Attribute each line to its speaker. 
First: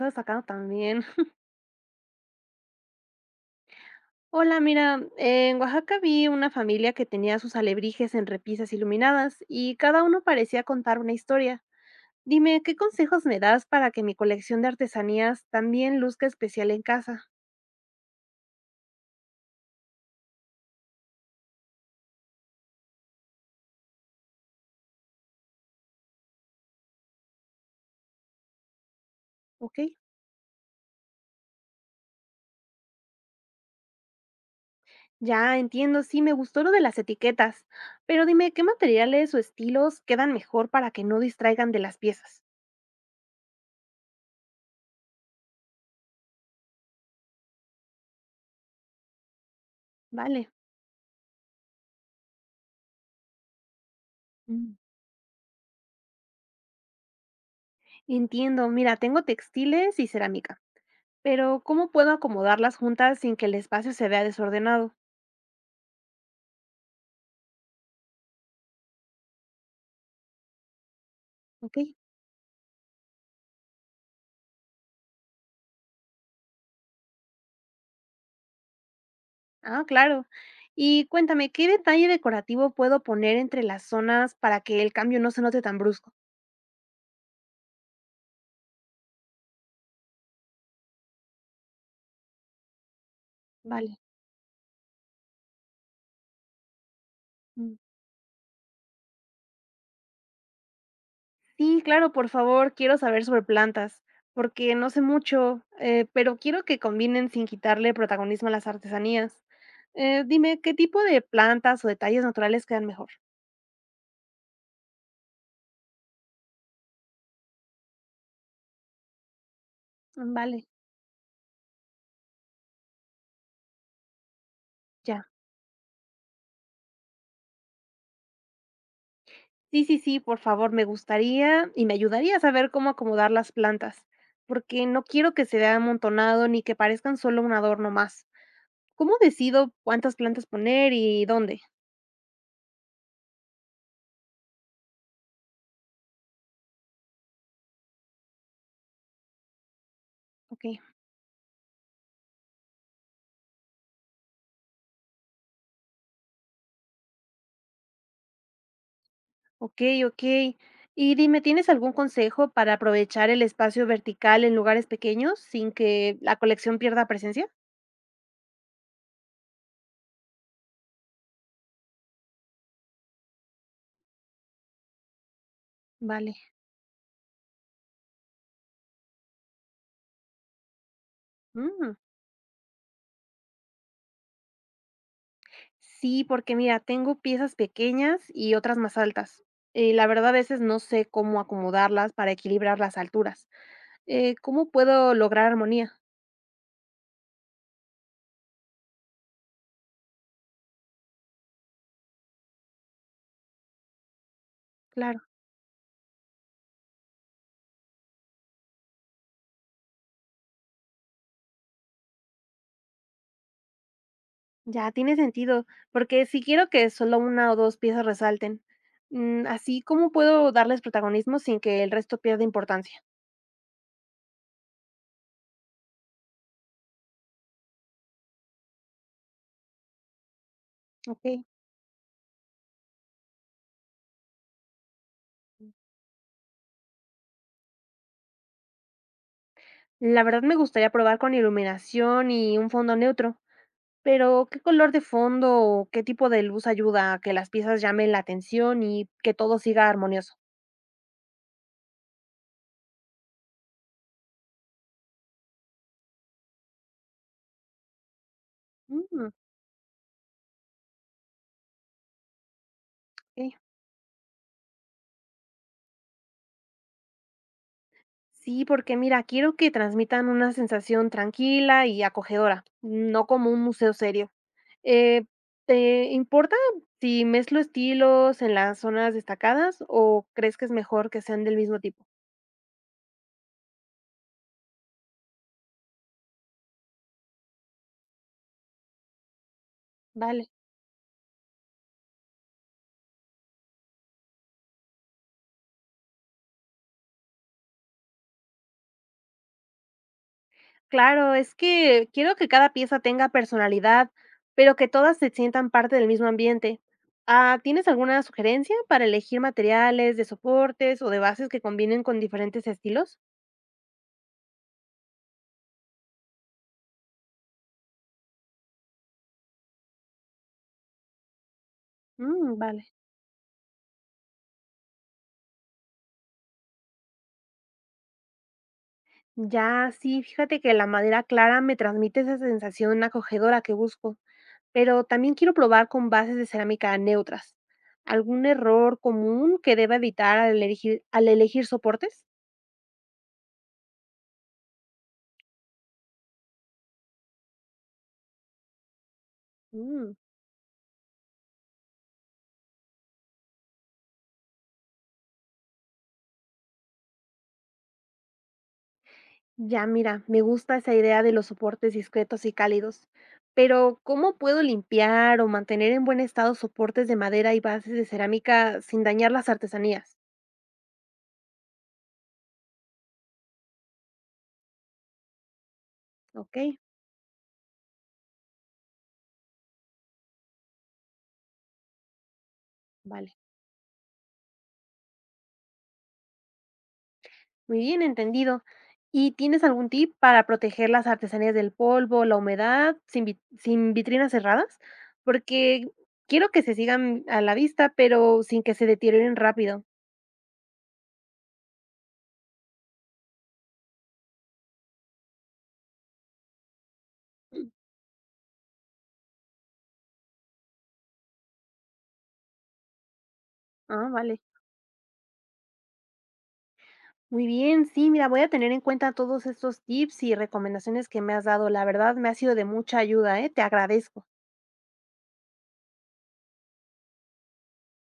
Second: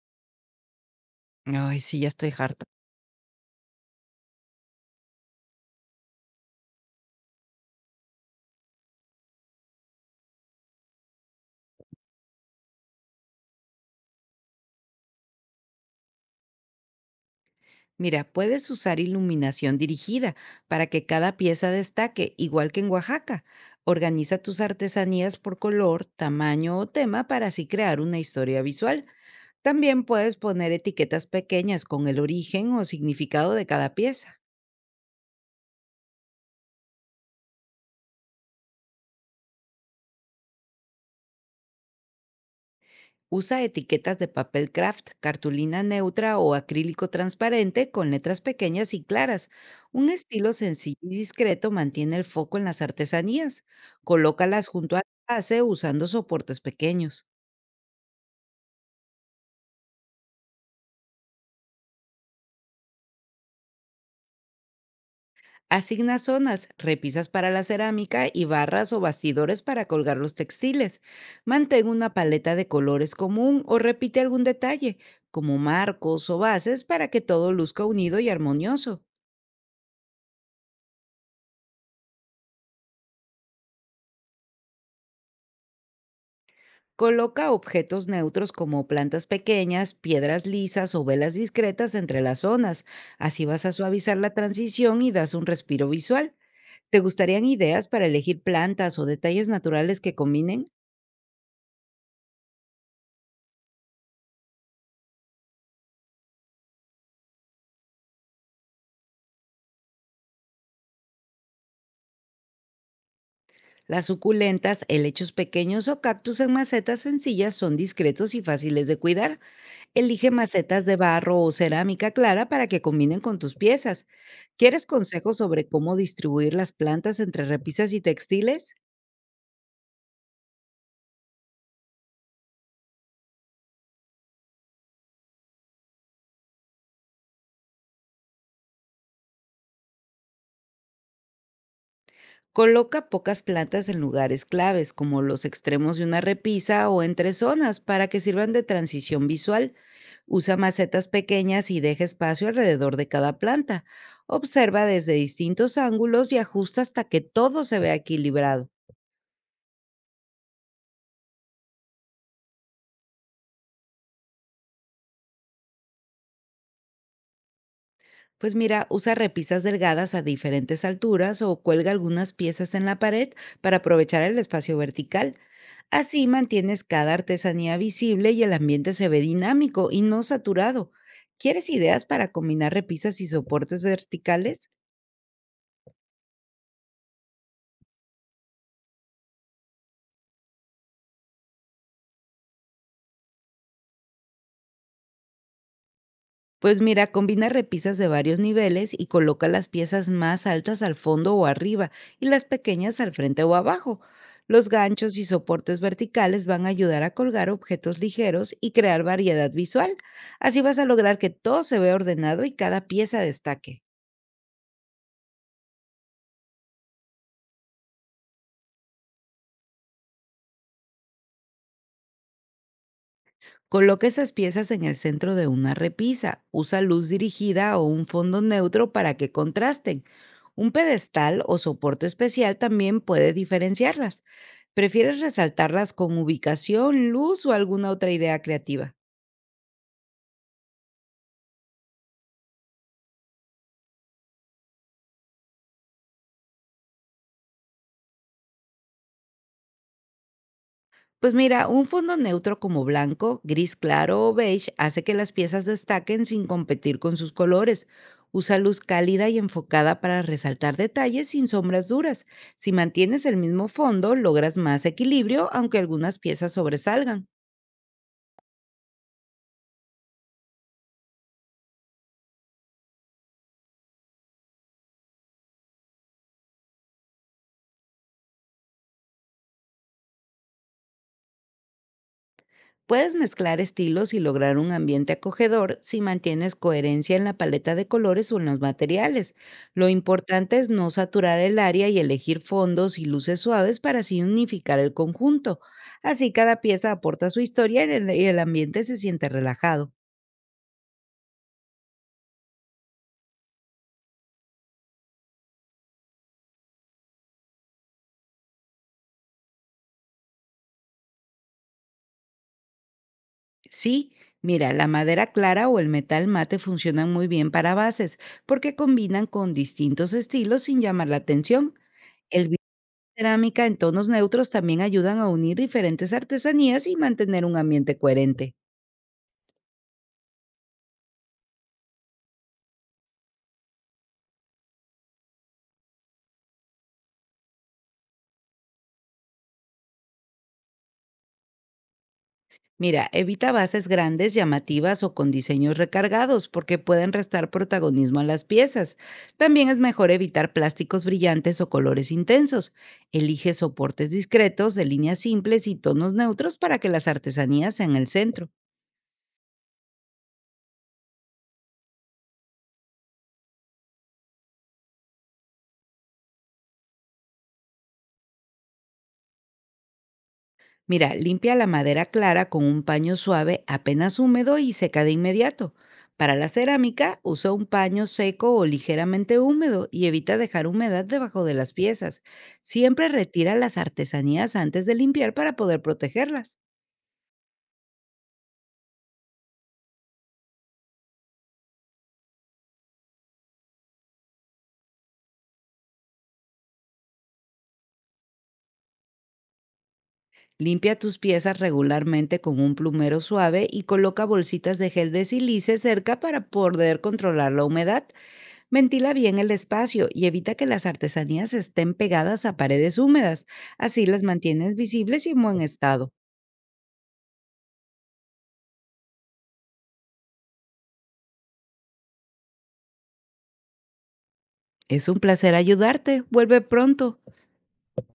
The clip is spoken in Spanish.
Speaker 1: Estás acá también.
Speaker 2: Ay, sí, ya estoy harta.
Speaker 1: Hola, mira, en Oaxaca vi una familia que tenía sus alebrijes en repisas iluminadas y cada uno parecía contar una historia. Dime, ¿qué consejos me das para que mi colección de artesanías también luzca especial en casa?
Speaker 2: Mira, puedes usar iluminación dirigida para que cada pieza destaque, igual que en Oaxaca. Organiza tus artesanías por color, tamaño o tema para así crear una historia visual.
Speaker 1: ¿Ok?
Speaker 2: También puedes poner etiquetas pequeñas con el origen o significado de cada pieza.
Speaker 1: Ya entiendo, sí, me gustó lo de las etiquetas, pero dime, ¿qué materiales o estilos quedan mejor para que no distraigan de las piezas?
Speaker 2: Usa etiquetas de papel craft, cartulina neutra o acrílico transparente con letras pequeñas y claras. Un estilo
Speaker 1: Vale.
Speaker 2: sencillo y discreto mantiene el foco en las artesanías. Colócalas
Speaker 1: Mm.
Speaker 2: junto a la base usando soportes pequeños.
Speaker 1: Entiendo, mira, tengo textiles y cerámica, pero ¿cómo puedo acomodarlas juntas sin que el espacio se vea desordenado?
Speaker 2: Asigna zonas, repisas para la cerámica y barras o bastidores para colgar los textiles. Mantén
Speaker 1: Okey.
Speaker 2: una paleta de colores común o repite algún detalle, como marcos o bases, para que todo luzca unido y armonioso.
Speaker 1: Ah, claro. Y cuéntame, ¿qué detalle decorativo puedo poner entre las zonas para que el cambio no se note tan brusco?
Speaker 2: Coloca objetos neutros como plantas pequeñas, piedras lisas o velas discretas entre las zonas. Así vas a
Speaker 1: Vale.
Speaker 2: suavizar la transición y das un respiro visual. ¿Te gustarían
Speaker 1: Mm.
Speaker 2: ideas para elegir plantas o detalles naturales que combinen?
Speaker 1: Sí, claro, por favor, quiero saber sobre plantas, porque no sé mucho, pero quiero que combinen sin quitarle protagonismo a las artesanías. Dime, ¿qué tipo de plantas o detalles naturales quedan mejor?
Speaker 2: Las suculentas, helechos pequeños o cactus en macetas sencillas son discretos y fáciles de cuidar. Elige
Speaker 1: Vale,
Speaker 2: macetas de barro o cerámica clara para que combinen con tus piezas. ¿Quieres
Speaker 1: ya.
Speaker 2: consejos sobre cómo distribuir las plantas entre repisas y textiles?
Speaker 1: Sí, sí, sí, por favor, me gustaría y me ayudaría a saber cómo acomodar las plantas, porque no quiero que se vea amontonado ni que parezcan solo un adorno más. ¿Cómo decido cuántas plantas poner y dónde?
Speaker 2: Coloca pocas plantas en lugares claves, como los extremos de una repisa o entre zonas, para que sirvan de transición visual. Usa
Speaker 1: Ok,
Speaker 2: macetas pequeñas y deja espacio alrededor de cada planta. Observa desde distintos ángulos y ajusta hasta que todo se vea equilibrado.
Speaker 1: ok, ok. Y dime, ¿tienes algún consejo para aprovechar el espacio vertical en lugares pequeños sin que la colección pierda presencia?
Speaker 2: Pues mira, usa repisas delgadas a diferentes alturas o cuelga algunas piezas en la pared para aprovechar el espacio vertical. Así
Speaker 1: Vale.
Speaker 2: mantienes cada artesanía visible y el ambiente se ve dinámico y no saturado. ¿Quieres
Speaker 1: Mm.
Speaker 2: ideas para combinar repisas y soportes verticales?
Speaker 1: Sí, porque mira, tengo piezas pequeñas y otras más altas. Y la verdad, a veces no sé cómo acomodarlas para equilibrar las alturas. ¿Cómo puedo lograr armonía?
Speaker 2: Pues mira, combina repisas de varios niveles y coloca las piezas más altas al fondo o arriba y las pequeñas al frente o abajo. Los ganchos
Speaker 1: Claro,
Speaker 2: y soportes verticales van a ayudar a colgar objetos ligeros y crear variedad visual. Así vas a lograr que todo se vea ordenado y cada pieza destaque.
Speaker 1: ya tiene sentido, porque si quiero que solo una o dos piezas resalten, mm, así ¿cómo puedo darles protagonismo sin que el resto pierda importancia?
Speaker 2: Coloca esas piezas en el centro de una repisa. Usa luz dirigida o un fondo neutro para que contrasten. Un pedestal
Speaker 1: Ok.
Speaker 2: o soporte especial también puede diferenciarlas. ¿Prefieres resaltarlas con ubicación, luz o alguna otra idea creativa?
Speaker 1: La verdad me gustaría probar con iluminación y un fondo neutro, pero ¿qué color de fondo o qué tipo de luz ayuda a que las piezas llamen la atención y que todo siga armonioso?
Speaker 2: Pues mira, un fondo neutro como blanco, gris claro o beige hace que las piezas destaquen sin competir con sus colores. Usa luz cálida
Speaker 1: Mm,
Speaker 2: y enfocada para resaltar detalles sin sombras duras. Si mantienes el
Speaker 1: ok.
Speaker 2: mismo fondo, logras más equilibrio, aunque algunas piezas sobresalgan.
Speaker 1: Sí, porque mira, quiero que transmitan una sensación tranquila y acogedora, no como un museo serio. Eh, ¿Te importa si mezclo estilos en las zonas destacadas o crees que es mejor que sean del mismo tipo?
Speaker 2: Puedes mezclar estilos y lograr un ambiente acogedor si mantienes coherencia en la paleta de colores o en los materiales. Lo
Speaker 1: Vale.
Speaker 2: importante es no saturar el área y elegir fondos y luces suaves para así unificar el conjunto. Así cada pieza aporta su historia y el ambiente se siente relajado.
Speaker 1: Claro, es que quiero que cada pieza tenga personalidad, pero que todas se sientan parte del mismo ambiente. Ah, ¿tienes alguna sugerencia para elegir materiales de soportes o de bases que combinen con diferentes estilos?
Speaker 2: Sí, mira, la madera clara o el metal mate funcionan muy bien para bases porque combinan con distintos estilos sin llamar la atención. El
Speaker 1: Mm, vale.
Speaker 2: cerámica en tonos neutros también ayudan a unir diferentes artesanías y mantener un ambiente coherente.
Speaker 1: Ya, sí, fíjate que la madera clara me transmite esa sensación acogedora que busco. Pero también quiero probar con bases de cerámica neutras. ¿Algún error común que deba evitar al elegir soportes?
Speaker 2: Mira, evita bases grandes, llamativas o con diseños recargados porque pueden restar protagonismo a las piezas. También es mejor
Speaker 1: Mm,
Speaker 2: evitar plásticos brillantes o colores intensos. Elige soportes discretos de líneas simples y tonos neutros para que las artesanías sean el centro.
Speaker 1: ya, mira, me gusta esa idea de los soportes discretos y cálidos. Pero, ¿cómo puedo limpiar o mantener en buen estado soportes de madera y bases de cerámica sin dañar las artesanías?
Speaker 2: Mira, limpia la madera clara con un paño suave apenas húmedo y seca de inmediato. Para la
Speaker 1: Ok,
Speaker 2: cerámica, usa un paño seco o ligeramente húmedo y evita dejar humedad debajo de las piezas. Siempre
Speaker 1: vale.
Speaker 2: retira las artesanías antes de limpiar para poder protegerlas.
Speaker 1: Muy bien, entendido. ¿Y tienes algún tip para proteger las artesanías del polvo, la humedad, sin vitrinas cerradas? Porque quiero que se sigan a la vista, pero sin que se deterioren rápido.
Speaker 2: Limpia tus piezas regularmente con un plumero suave y coloca bolsitas de gel de silice cerca para poder controlar la humedad. Ventila bien el espacio y evita que las artesanías estén pegadas a paredes húmedas. Así
Speaker 1: Ah,
Speaker 2: las
Speaker 1: vale.
Speaker 2: mantienes visibles y en buen estado.
Speaker 1: Muy bien, sí, mira, voy a tener en cuenta todos estos tips y recomendaciones que me has dado. La verdad, me ha sido de mucha ayuda, ¿eh? Te agradezco.
Speaker 2: Es un placer ayudarte. Vuelve pronto.